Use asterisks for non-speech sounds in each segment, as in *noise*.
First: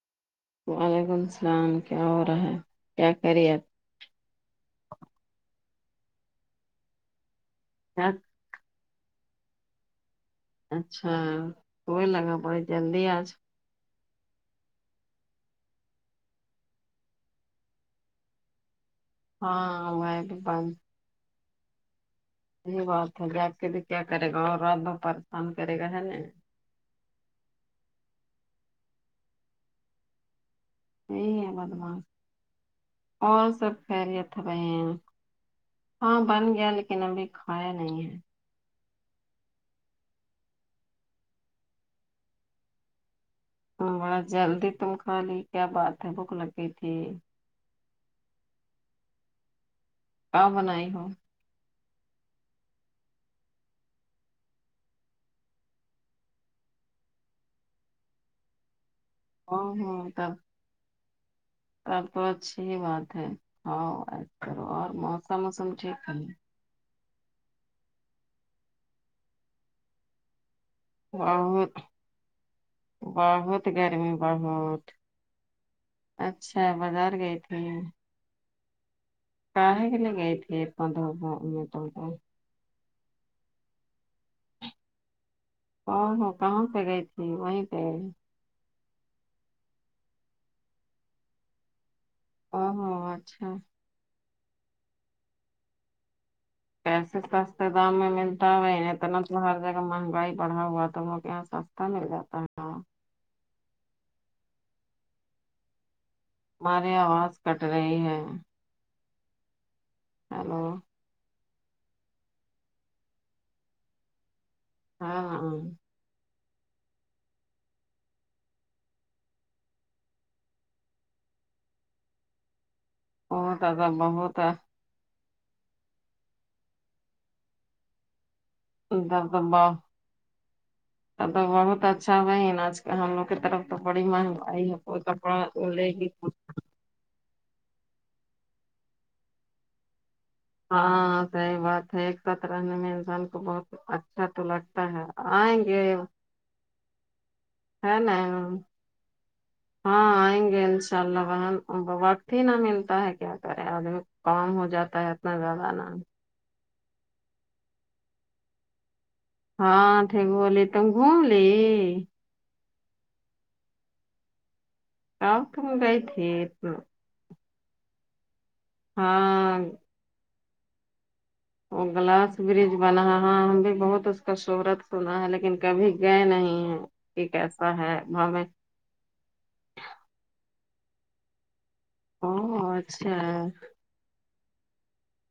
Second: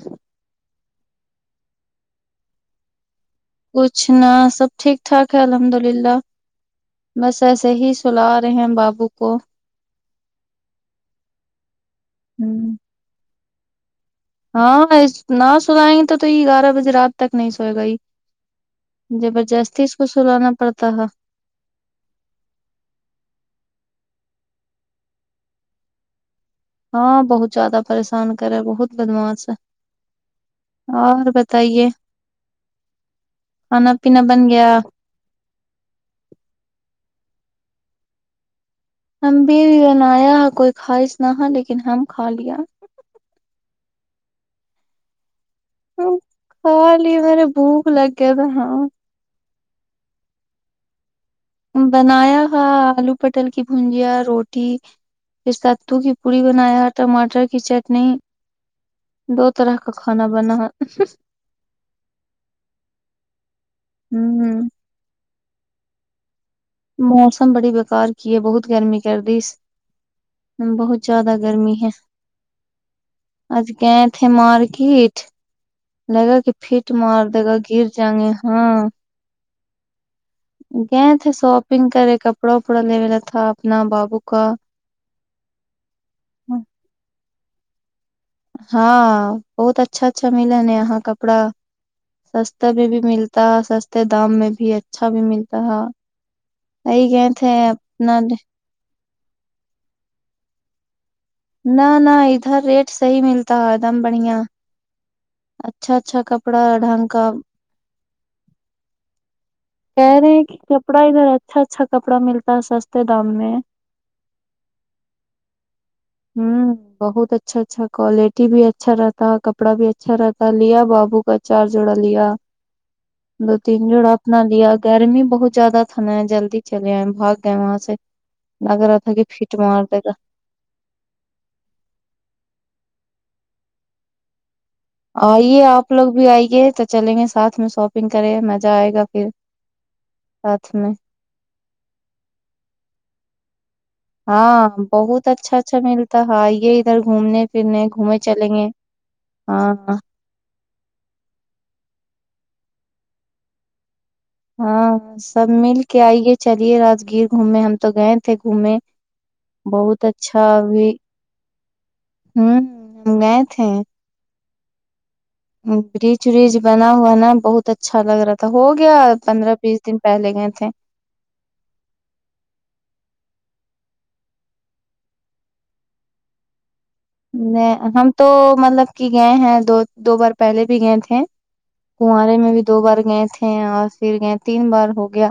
جیی وعلیکم السلام کیا ہو رہا ہے کیا خریت کچھ نہ سب ٹھیک ٹھاک ہے الحمد للہ بس ایسے ہی سلار رہے ہیں بابو کو اچھا واہی لگا بڑی ہوں جلدی آج ہاں نہ سنائیں گے تو یہ گیارہ بجے رات تک نہیں سوئے گا یہ زبردستی اس ہاں کو میں بھی سلانا بند پڑتا ہے یہی بات ہے جاگ کے بھی کیا کرے گا اور رات بھر پریشان کرے گا ہے نا ہاں بہت زیادہ پریشان کرے بہت بدماس ہے اور یہی ہے بتائیے بدماش اور سب کھانا پینا خیریت بن رہے گیا ہیں ہاں بن گیا لیکن ابھی کھایا نہیں ہے ہم بھی بھی بنایا ہے کوئی خواہش نہ لیکن ہم کھا لیا ہاں بڈا جلدی تم کھا لی کیا بات ہے بھوک لگئی تھی ارے بھوک لگے کیا د ہاں کیا بنائی ہو بنایا تھا آلو پٹل کی بھجیا روٹی پھر کددو کی پوڑی بنایا ہے ٹماٹر کی چٹنی دو او طرح کا کھانا بناہے اور تو اچھی ہی بات ہے ہاں ایسے ہوں کرو اور موسم ووسم ٹھیک ہے موسم بڑی بکار کی ہے بہت گرمی کردس بہت زیادہ بہت گرمی ہے بہت آج گئے گرمی تھے بہت مارکیٹ لگا کے اچھا پٹ بازار مار گئی دے گا گر جائیں گے ہاں کاھے کے لیے گئی تھی اتنا گئے دھوپ تھے میں تم شاپنگ کرے کپڑا لینا تھا اپنا بابو کا آ ہ ہو کہاں پہ گئی تھی وہیں پہ ہاں بہت اچھا اچھا ملانا یہاں کپڑا او سستا بھی ہو بھی ملتا اچھا سستے دام میں بھی اچھا بھی ملتا ہے وہی پیسے گئے تھے سستے دام میں اپنا ملتا ہو اتنا تو ہر جگہ مہنگائی بڑھا ہوا تھا وہ یہ نہ نہ ادھر ریٹ سہی ملتا ایک دم بڑھیا اچھا اچھا کپڑا ڈنھکا رہے ہیں کہہ رہے ہیں کہ کپڑا ادھر اچھا اچھا کپڑا ملتا ہے سستے دام میں ہاںاں ہاں ہوں بہت اچھا اچھا کوالٹی بھی اچھا رہتا ہے کپڑا بھی اچھا رہتا لیا بابو کا چار جوڑا لیا دو بہت تین زیادہ جوڑا بہت اپنا لیا گرمی بہت زیادہ تھانا ہے جلدی چلے آئے بھاگ گئے وہاں سے لگ ا رہا تھا کہ فٹ ددبا مار *unintelligible* دے گا اب تو بہت اچھا بہن آج کل ہم لوگ کی طرف تو بڑی مہنگائی ہے کوئی کپڑا آئیے لے آپ گی لوگ بھی آئیے تو چلیں گے ساتھ میں شاپنگ کریں مزہ آئے گا پھر ساتھ میں ہاں سہی بات ہے ایک ساتھ رہنے میں انسان کو بہت اچ ہاں بہت اچھا اچھا ملتا ہے یہ ادھر گھومنے پھرنے ہے نا گھومنے چلیں گے ہاں آئیں نگے انشا ان شاء اللہ بہن وقت ہی نہ ملتا ہے کیا کریں آدمی کام ہو جاتا ہے ہاں اتنا سب زیادہ مل نا کے آئیے چلیے راگیر گھومے ہم تو گئے تھے گھومے ہاں بہت *unintelligible* گھوم لے ھممم گئے تھے کب تم گئی برج تھی وریج بنا ہوا نا بہت اچھا لگ رہا تھا ہو گیا پندرہ ہاں بیس دن پہلے گئے تھے وہ گلاس برج بنا ہے ہم بھی بہت اس کا شہورت سنا ہے لیکن کبھی گئے نہیں ہیں کہ کیسا نہیں ہے ہم تو ہمیں مطلب کہ گئے ہیں دو دو بار پہلے بھی گئے تھے او کنوارے میں بھی دو بار گئے اچھا تھے اور پھر گئے تین بار ہو گیا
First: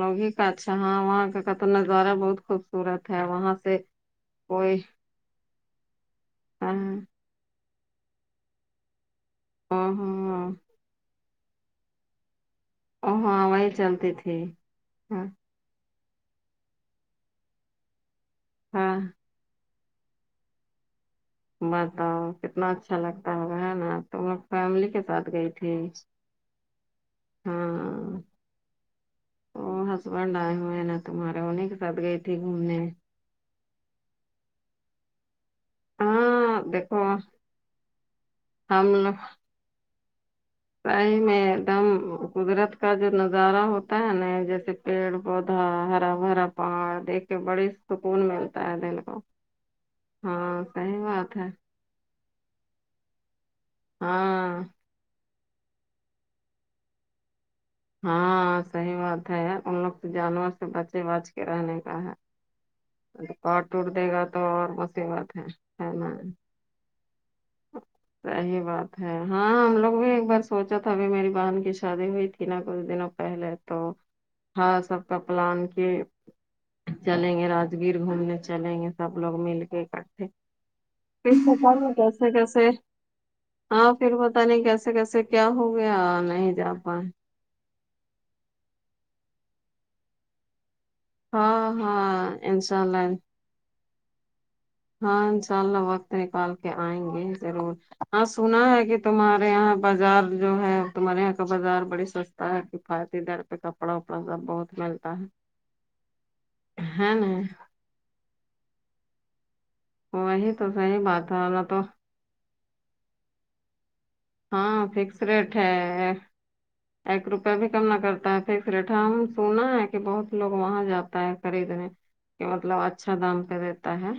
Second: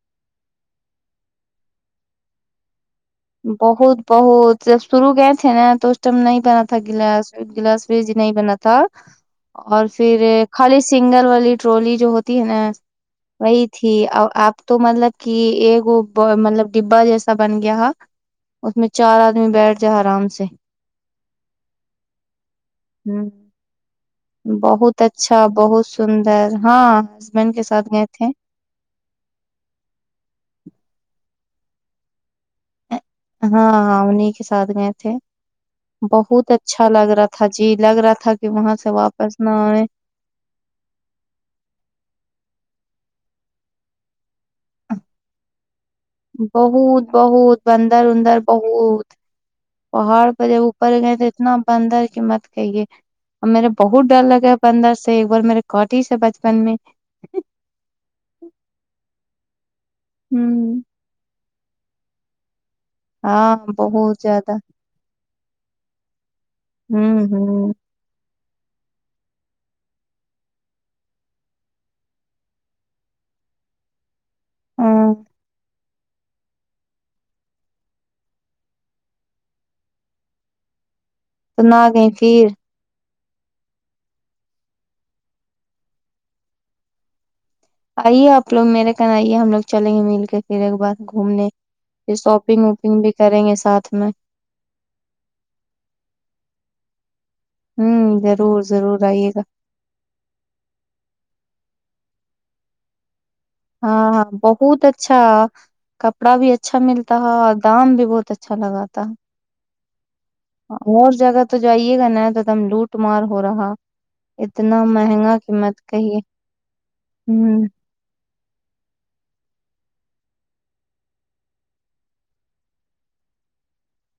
لوگ ہی کاچھا ہاں وہاں کا نظارہ بہت خوب صورت ہے وہاں سے بہت بہت کوئی جب شروع گئے تھے نا تو اس ٹائم نہیں بنا تھا گلاس گلاس بریج نہیں بنا تھا او اور پھر خالی سنگل والی ٹرولی جو ہوتی ہے نا وہی تھی آ آپ تو مطلب ہاں کہ ایک مطلب ڈبا جیسا بن گیا اس میں چار آدمی بیٹھ جا آرام سے بتاؤ کتنا اچھا ہ لگتا ہوگا ہے نا تم لوگ فیملی بہت کے ساتھ اچھا گئی تھی بہت سندر ہاں ہسبینڈ کے ساتھ گئے تھے او ہسبینڈ آئے ہوئے ہیں نا تمہارے انہی کے ساتھ گئی تھی گھومنے ہاں ہاں انہی کے ساتھ گئے تھے بہت ہاں اچھا دیکھو لگ رہا تھا جی لگ رہا تھا کہ وہاں سے واپس نہ آئے سہی میں ایک دم قدرت کا جو نظارہ ہوتا ہے نا جیسے پیڑ پودا ہرا بھرا پہاڑ بہت دیکھ کے بہت بڑی بندر سکون اندر ملتا ہے دل بہت کو پہاڑ پہ جب ہاں اوپر صحیح گئے تو بات ہے اتنا بندر کی مت کہیے اور میرے بہت ڈر لگا ہے ہاں بندر سے ایک بار میرے کاٹی سے بچپن میں ہاں صحیح بات ہے ان لوگ تو جانور سے ہوں بچے بچ کے رہنے کا ہے تو ہاں کاٹ ٹوٹ دے بہت گا تو زیادہ اور مصیبت ہے ہے نہ ھمم ھمم صحیح بات ہے ہاں ہم لوگ بھی ایک بار سوچا تھا ابھی میری بہن کی شادی ہوئی تھی نہ کچھ دنوں پہلے تو تھا سب ہاں کا پلان کے چلیں گے راجگیر گھومنے چلیں گے سب لوگ مل کے اکٹھے تو نہ *unintelligible* گئی کیسے پھر کیسے ہاں پھر پتا نہیں کیسے کیسے کیا ہو گیا نہیں جا پائے آئیے آپ لوگ میرے کن آئیے ہم لوگ چلیں گے مل کے پھر ایک بار گھومنے ہاں پھر ہاں شاپنگ انشاء وپنگ اللہ بھی کریں گے ساتھ میں ہاں انشاء اللہ وقت نکال کے آئیں گے ضرور ہوں ہاں سنا ضرور ہے کہ ضرور آئیے گا تمہارے یہاں بازار جو ہے تمہارے یہاں کا بازار بڑی سستا ہے کفایتی در پہ کپڑا ہاں وپڑا ہاں سب بہت ملتا اچھا کپڑا بھی اچھا ہے ملتا نا ہے اور دام بھی بہت اچھا لگا وہی تو صحیح اور بات جگہ ہے تو نہ جائیے گا نہ تو ایک دم لوٹ مار ہو رہا ہاں اتنا فکس مہنگا ریٹ قیمت ہے کہیے ایک روپیہ ہوں بھی کم نہ کرتا ہے ریٹھا ہم سنا ہے کہ بہت لوگ وہاں جاتا ہے خریدنے کہ مطلب اچھا دام پہ دیتا ہے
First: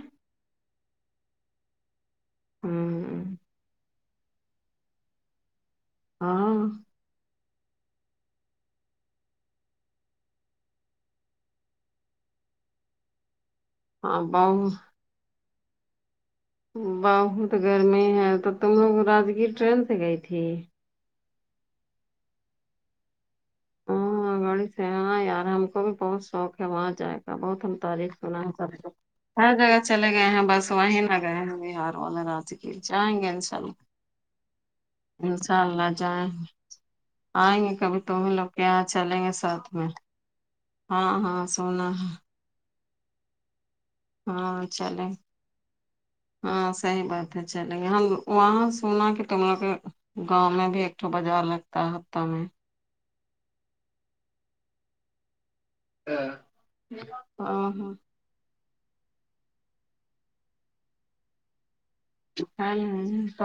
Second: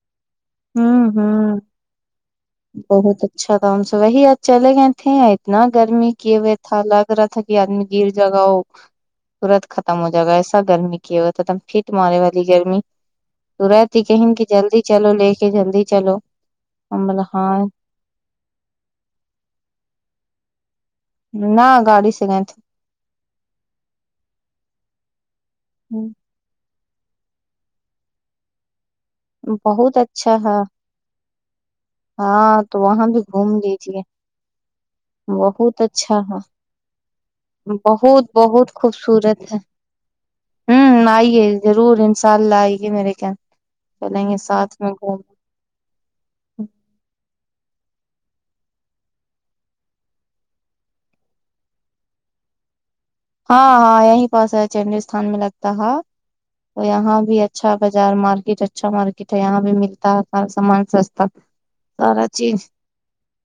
ھمم ھمم بہت ہوں اچھا تھا ان سے وہی آج چلے گئے تھے یہ آئے اتنا گرمی کیے ہوئے ہاں تھا لگ رہا تھا کہ آدمی گر جگاؤ تورنت ختم ہو جائے گا ایسا گرمی کی ہو تھا ایک دم ہٹ مارے والی گرمی تو رہتی ہاں کہیں کہ بہت جلدی چلو لے کے جلدی چلو ہم بولا بہت ہاں گرمی ہے تو تم لوگ راجگیر ٹرین سے گئی تھی نہ گاڑی سے گئے تھے ہاں گاڑی سے یارا ہم کو بھی تھے بہت شوق وہاں جائے گا بہت ہم تعریف سنا ہے سب سے ہر جگہ بہت چلے گئے اچھا ہیں ہے بس وہیں نہ گئے ہیں بہار والے ہاں راجگر تو وہاں جائیں بھی گے گھوم انشاء اللہ *inaudible* انشاء بہت اللہ اچھا جان ہے آئیں گے کبھی تو بہت ملوں گی آپ بہت ہاں چلیں گے خوبصورت ہے ساتھ میں ہاں ہاں سونا ہے کل آئے گی میرے جان چلیں گے ہاں ساتھ میں چلیں کو ہاں صحیح بات ہے چلے وہاں سونا کہ دکان میں گاؤں میں بھی ایکٹو بازار لگتا ہے ہفتہ میں ہاں ہاں یہیں پہس ہے چڈیتھان میں لگتا تو ہی یہاں بھی ہاں اچھا ہاں بازار مارکیٹ اچ اچھا مارکیٹ ہے یہاں بھی ملتا ہے سارا سامان سستا سارا تو چیز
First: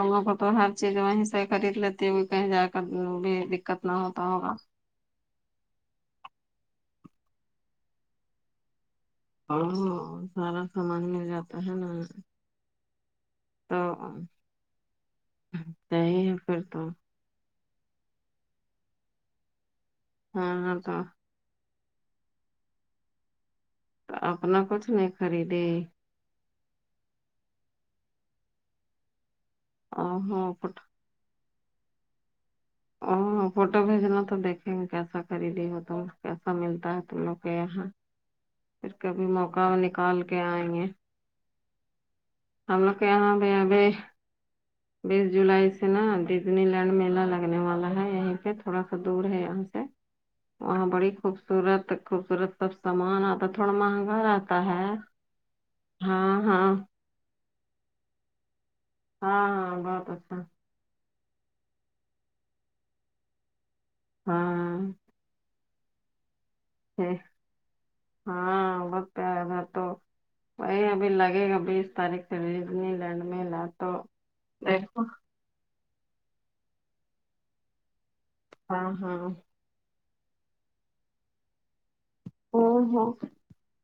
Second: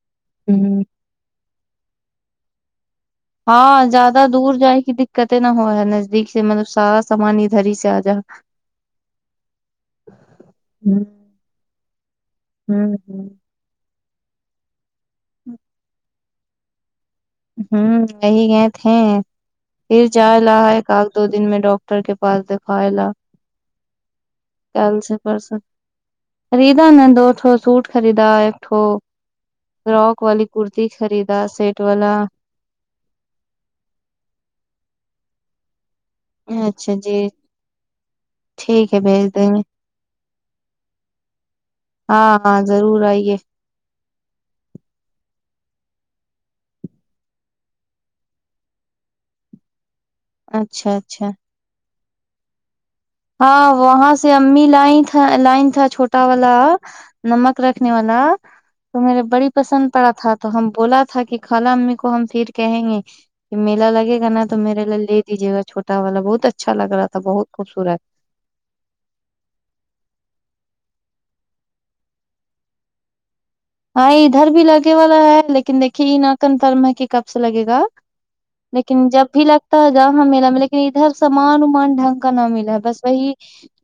وہ پ تو ہر ہوں چیز وہیں سے خرید لیتی کہیں جا کر بھی ہاں دقت نہ زیادہ ہوتا ہوگا دور جائے گی دیک دقتیں نا ہو رہا ہے نزدیک سے مطلب سارا سامان ادھر ہی سے آ جا اوہو سارا سامان مل جاتا ہے نا ہاں جی تو صحیح ہے پھر تو ہمم یہی گئے تھے پھر جا ہاں رہا ہاں ہے تو کالتوت دن میں ڈاکٹر کے پاس دکھائے لا اپنا کچھ کل نہیں سے پرسوں خریدی خریدا نا دو ٹھو سوٹ خریدا ایک دو ٹھو او فرواک ہو والی کرتی خریدا سیٹ والا او فوٹو بھیجنا تو دیکھیں گے کیسا خریدی ہو تم کیسا ملتا اچھا ہے تم جی لوگ کے یہاں پھر ٹھیک ہے کبھی بھیج دیں گے موقع نکال کے آئیں گے ہاں آپا ہم لوگ ضرور کے آئیے یہاں بھی ابھی بیس جولائی سے نا ڈزنی لینڈ میلا لگ لگنے والا ہے یہیں پے تھوڑا سا دور ہے یہاں سے وہاں اچھا بڑی اچھا خوب سورت خوبصورت سب سامان آتا ہاں تھوڑا وہاں مہنگا سے رہتا امی ہے لائ تھا لائ تھا چھوٹا ہاں والا ہاں نمک رکھنے والا تو میرے ہاں بڑی ہاں پسند بہت پڑا تھا اچھا تو ہم بولا تھا کی کال امی کو ہم پھر کہیں گے کہ میلا لگے گا نا تو میرے ہاں لے لے دیجیے گا چھوٹا والا بہت اچھا لگ رہا تھا بہت خبصورت ہاں وقت ہے میں تو وہی ابھی لگے گا بیس تاریخ سے ڈیزنی لینڈ میلا ہاں ادھر بھی لگے والا ہے لیکن دیکھیے یی نہ کنفرم ہے کی کب سے لگے گا ہاں لیکن ہاں جب بھی لگتا ہے جاماں میلہ میں لیکن ادھر سامان امان ڈھنگ کا نہ او ملا ہے بس ہو وہی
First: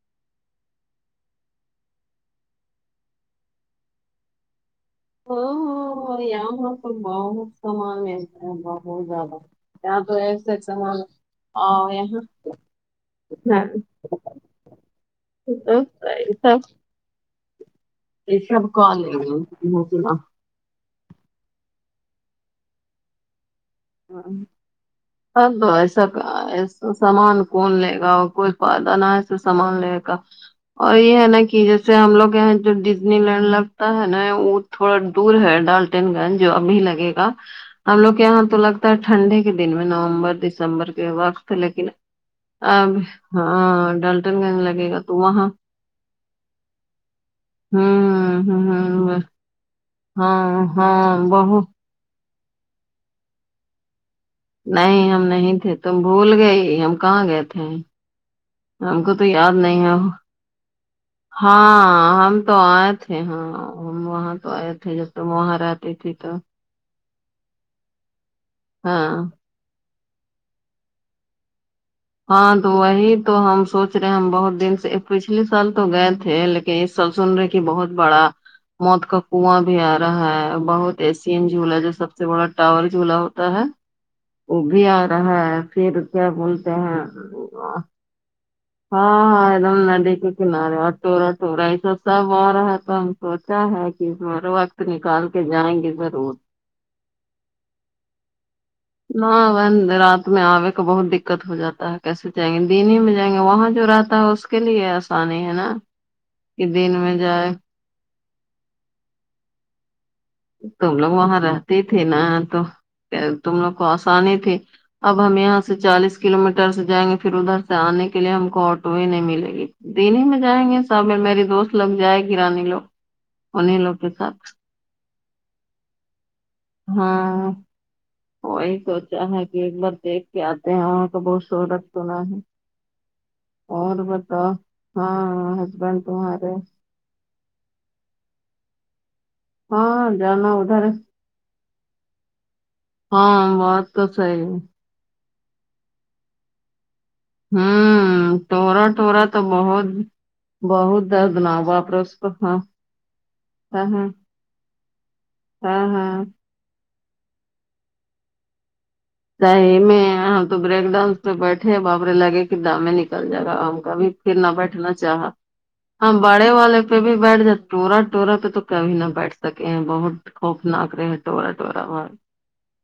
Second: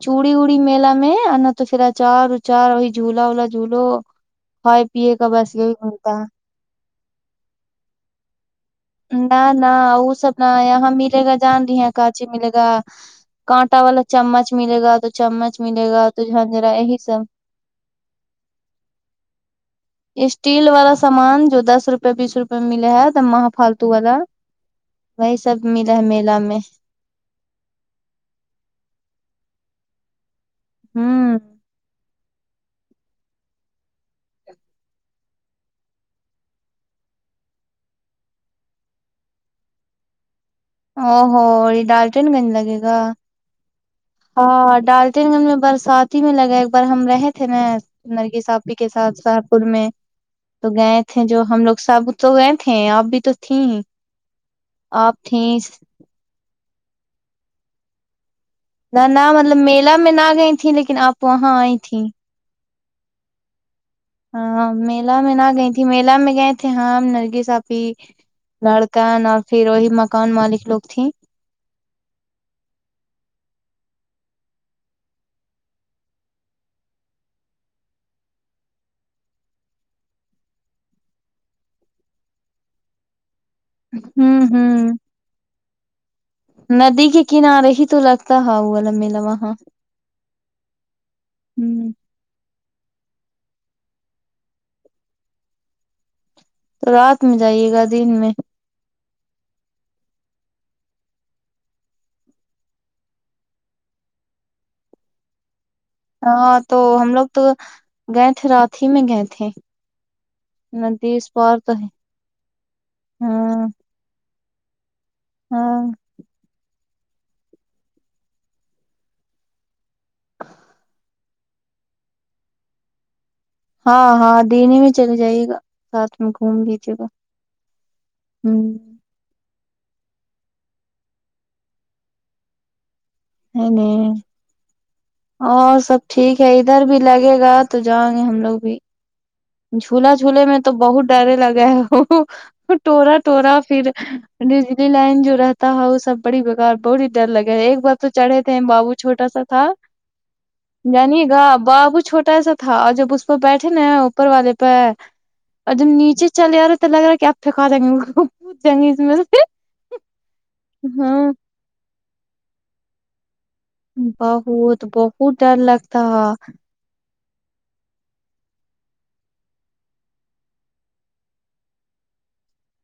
چوڑی اوڑی میلا میں آنا تو پھر اچار اچار وہی جھولا وولا جھولو کھائے پیے کا بس یہی گھومتا ہے تم بہت سمان لے تی ہو نہ نہ وہ سب نہ یہاں سامان ملے گا جان رہی ہیں اور یہاں کاچی ملے گا کانٹا والا چمچ ملے گا تو چمچ ملے گا تو جھنجرا یہی سب یے سب کالے رہی *unintelligible* اسٹیل والا سامان جو دس روپے بیس روپے ملے ہے تب وہاں فال تو والا ہاں وہی سب تو ملا ہے ایسا میلا میں ایسا سامان کون لے گا کوئی فائدہ نہ ہے تو سامان لے نے کا اور یے ہے ہوں نا کی جیسے ہم لوگ ہے جو ڑیز نی لنڈ لگتا ہے نا وہ تھوڑا دور ہے ڈالٹین گنج جو ابھی لگے گا ہم لوگ یہاں تو لگتا ہے ٹھنڈے کے دن میں نومبر ڈس دسمبر کے او ہو وقت لیکن ڈالٹن گنج لگے اب گا ہاں ڈل ہاں ڈالٹین گنج میں برسات ک میں لگا ایک بار ہم رہے تھے نا نرگیس ہوں اپپی کے ساتھ ہ سہرپور میں ہاں تو گئے تھے ہاں جو ہم بہت لوگ سب تو گئے تھے آپ بھی تو تھیں نہیں آپ ہم نہیں تھیں تھے تم بھول گئی ہم کہاں گئے تھے ہم نہ کو تو نہ یاد مطلب نہیں ہے میلہ میں نہ گئی تھی لیکن آپ وہاں آئی تھی ہاں ہم تو آئے تھے ہاں وہاں تو ہاں آئے تھے جب میلہ تو میں نہ وہاں گئی رہتی تھی میلہ تو میں گئے تھے ہاں نرگس اپی ہاں لڑکن اور پھر وہی مکان مالک لوگ تھیں ہاں تو وہی تو ہم سوچ رہے ہم بہت دن سے پچھلے سال تو گئے تھے لیکن کہ سب سن رہے کہ بہت بڑا موت کا کنواں بھی آ رہا ہے بہت ای سین جھولا ہے جو سب سے بڑا ٹاور جھولا ہوتا ہے ہوں وہ بھی ہوں آ رہا ہے پھر کیا بول ندی کے کنارے ہی تو لگتا ہے وہ والا میلہ ہاں ہاں وہاں ایک دم ندی کے کنارے چورا ٹورا یہ ہ سب سب ہو رہا ہے تو ہم سوچا ہے کہ اس بار وقت نکال کے جائیں گے ضرور تو رات میں جائیے گا دن میں نہ بہن رات میں آے کو بہت دکت ہو جاتا ہے کیسے جائیں گے دن ہی میں جائیں گے وہاں جو رہتا ہے اس کے لیے آسانی ہے نا ہاں کہ تو دن ہم میں لوگ تو جائے گئے تھے رات ہی میں گئے تھے تم لوگ ندی اس وہاں پار تو رہتی ہے تھی نا تو تم ہاں لوگ کو آسانی تھی اب ہم یہاں سے ہاں چالیس کلو میٹر سے جائیں گے پھر ادھر سے آنے کے لیے ہم کو آٹو ہی نہیں ملے گی دن ہی میں جائیں گے سامل میری دوست لگ جائے گرانے لوگ انہیں لوگ ہاں کے ساتھ ہاں دینی میں چل جائے گا ساتھ گھوم لیجئے گا ہمم چ ہے کہ ایک بار دیکھ کے آتے ہیں وہاں کا بہت شوڈت سنا ہے ہے اور نہیں بتاو اور سب ٹھیک ہے ادھر بھی لگے گا تو جائیں گے ہم لوگ بھی ہاں جھولا جھولے جانا میں تو ادھر بہت ڈرے لگے ا ٹورا ٹورا ہاں پھر بات تو صحیح ہے۔ ڈجلی لائن جو رہتا ہے وہ سب بڑی بیگار بہتی ڈر لگے ہے ایک بار تو ہوں چڑھے تھے ٹورا بابو ٹورا چھوٹا سا تو تھا بہت بہت جانیے گا دردناک باپ رے بابو اس کو چھوٹا سا ہاں تھا اور جب اس پر بیٹھے ہاں نا ہاں اوپر وال والے پ اور جب ہاں ہاں نیچے چلے آ رہے تو لگ رہا کہ آپ پھینکا دیں گے پوچ جیں گے اس دہی میں تو بریک ڈاؤنس پہ ہاں بیٹھے باپرے لگے کہ دام میں نکل جائے گا آ کا بھی پھرنا بہت بیٹھنا چاہا بہت ڈر لگتا ہاں باڑے والے پہ بھی بیٹھ جات ٹورا ٹورا پہ تو کبھی نہ بیٹھ سکے ہیں بہت خوفناک رہے ںٹوورا ٹوورا ب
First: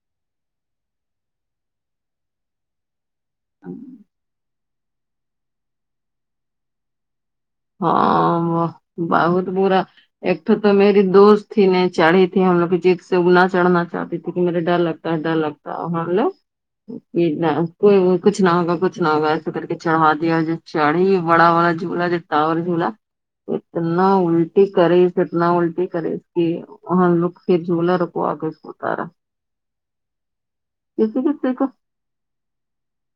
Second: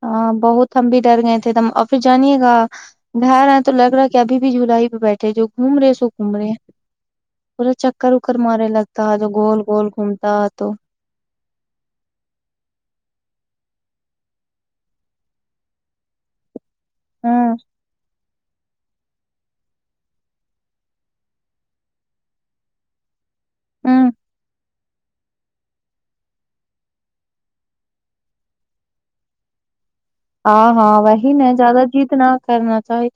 ہاں بہت ہم بھی ڈر گئے تھے تم اور پھر جانیے گا گا رہا ہیں تو لگ رہا ہے کہ ابھی بھی جولائی پہ بیٹھے جو گھوم رہے سو گھوم رہے ہیں ہاں بہت گول برا گول گھومتا ایک تو تو میری دوست تھی نے چڑھی تھی ہم لگ کی جیت سے اگنا چڑھنا چاہتی تھی کہ میرے ڈر لگتا ہے ڈر لگتا ہے اور ہم لوگ ہاں نہ کوئی وہ کچھ نہ ہوگا کچھ نہ ہوگا ایسا کر کے چڑھا دیا جو چڑھی بڑا والا جھولا جو ٹاور جھولا ہاں اتنا الٹی کرے اس اتنا الٹی کرے اس کی وہاں لک کے جھولا رکوا کے اس کو اتارا ہاں ہاں کسی وہی کسی ن کو زیادہ جیت نہ کرنا چاہی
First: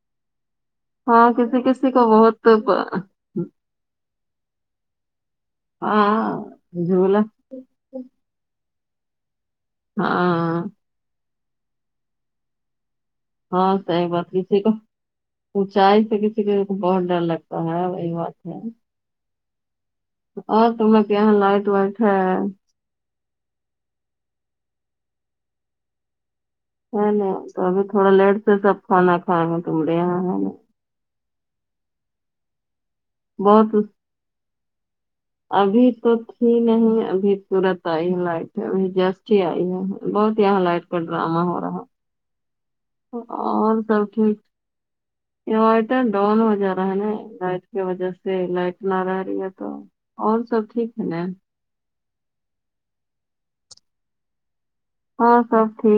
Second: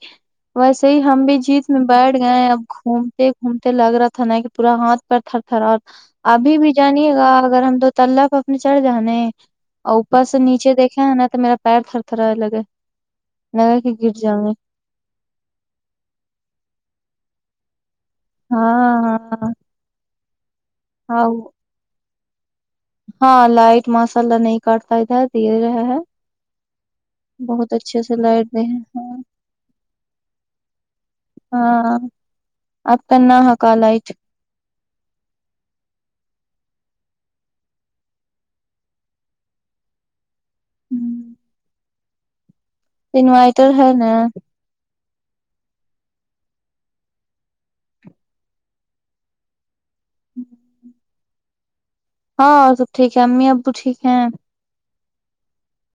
ویسے ہی ہم ہاں بھی کسی جیت میں کسی کو بیٹھ گئے بہت ہیں اب گھوم گھومتے لگ رہا تھا نا کہ پورا ہاتھ پر تھر تھرا اور ہاں ابھی بھی جانیے جھولا گا اگر ہم دو تلب اپنے چڑھ جانے ہے اور اوپر سے ہاں نیچے دیکھے ہے نا تو میرا پیر تھر تھھرا لگے ہاں لگا کہ صحیح گر بات جاؤں گے کسی کو اونچائی سے کسی کو بہت ڈر لگتا ہے وہی بات ہاں ہاں ا تم لوگ کے ہاں یہاں لائٹ وائٹ ہے ہاں لائٹ مساللہ نہیں کاٹتا ادھر دے رہا ہے ہے ن تو بہت ابھی اچھے تھوڑا لیٹ لائٹ سے دے سب ہاں کھانا کھائیں گے تمے یہاں ہے نا ہاں آپ کا نہ ہ بہت کال ہی چ ابھی تو تھی نہیں ابھی تھوڈا ٹائم ہے لائٹ ابھی جسٹی آئی ہے بہت ہیا لائٹ کا ڈراما ہو رہا ہے انورائٹر ہے نا انورٹر ڈاؤن ہو جا رہا ہے نا لائٹ کی وجہ سے لائٹ نہ رہ رہی ہے تو اور سب ٹھیک ہے نا ہاں اور سب ٹھیک ہے امی ابو ٹھیک ہے ہاں سب ٹھیک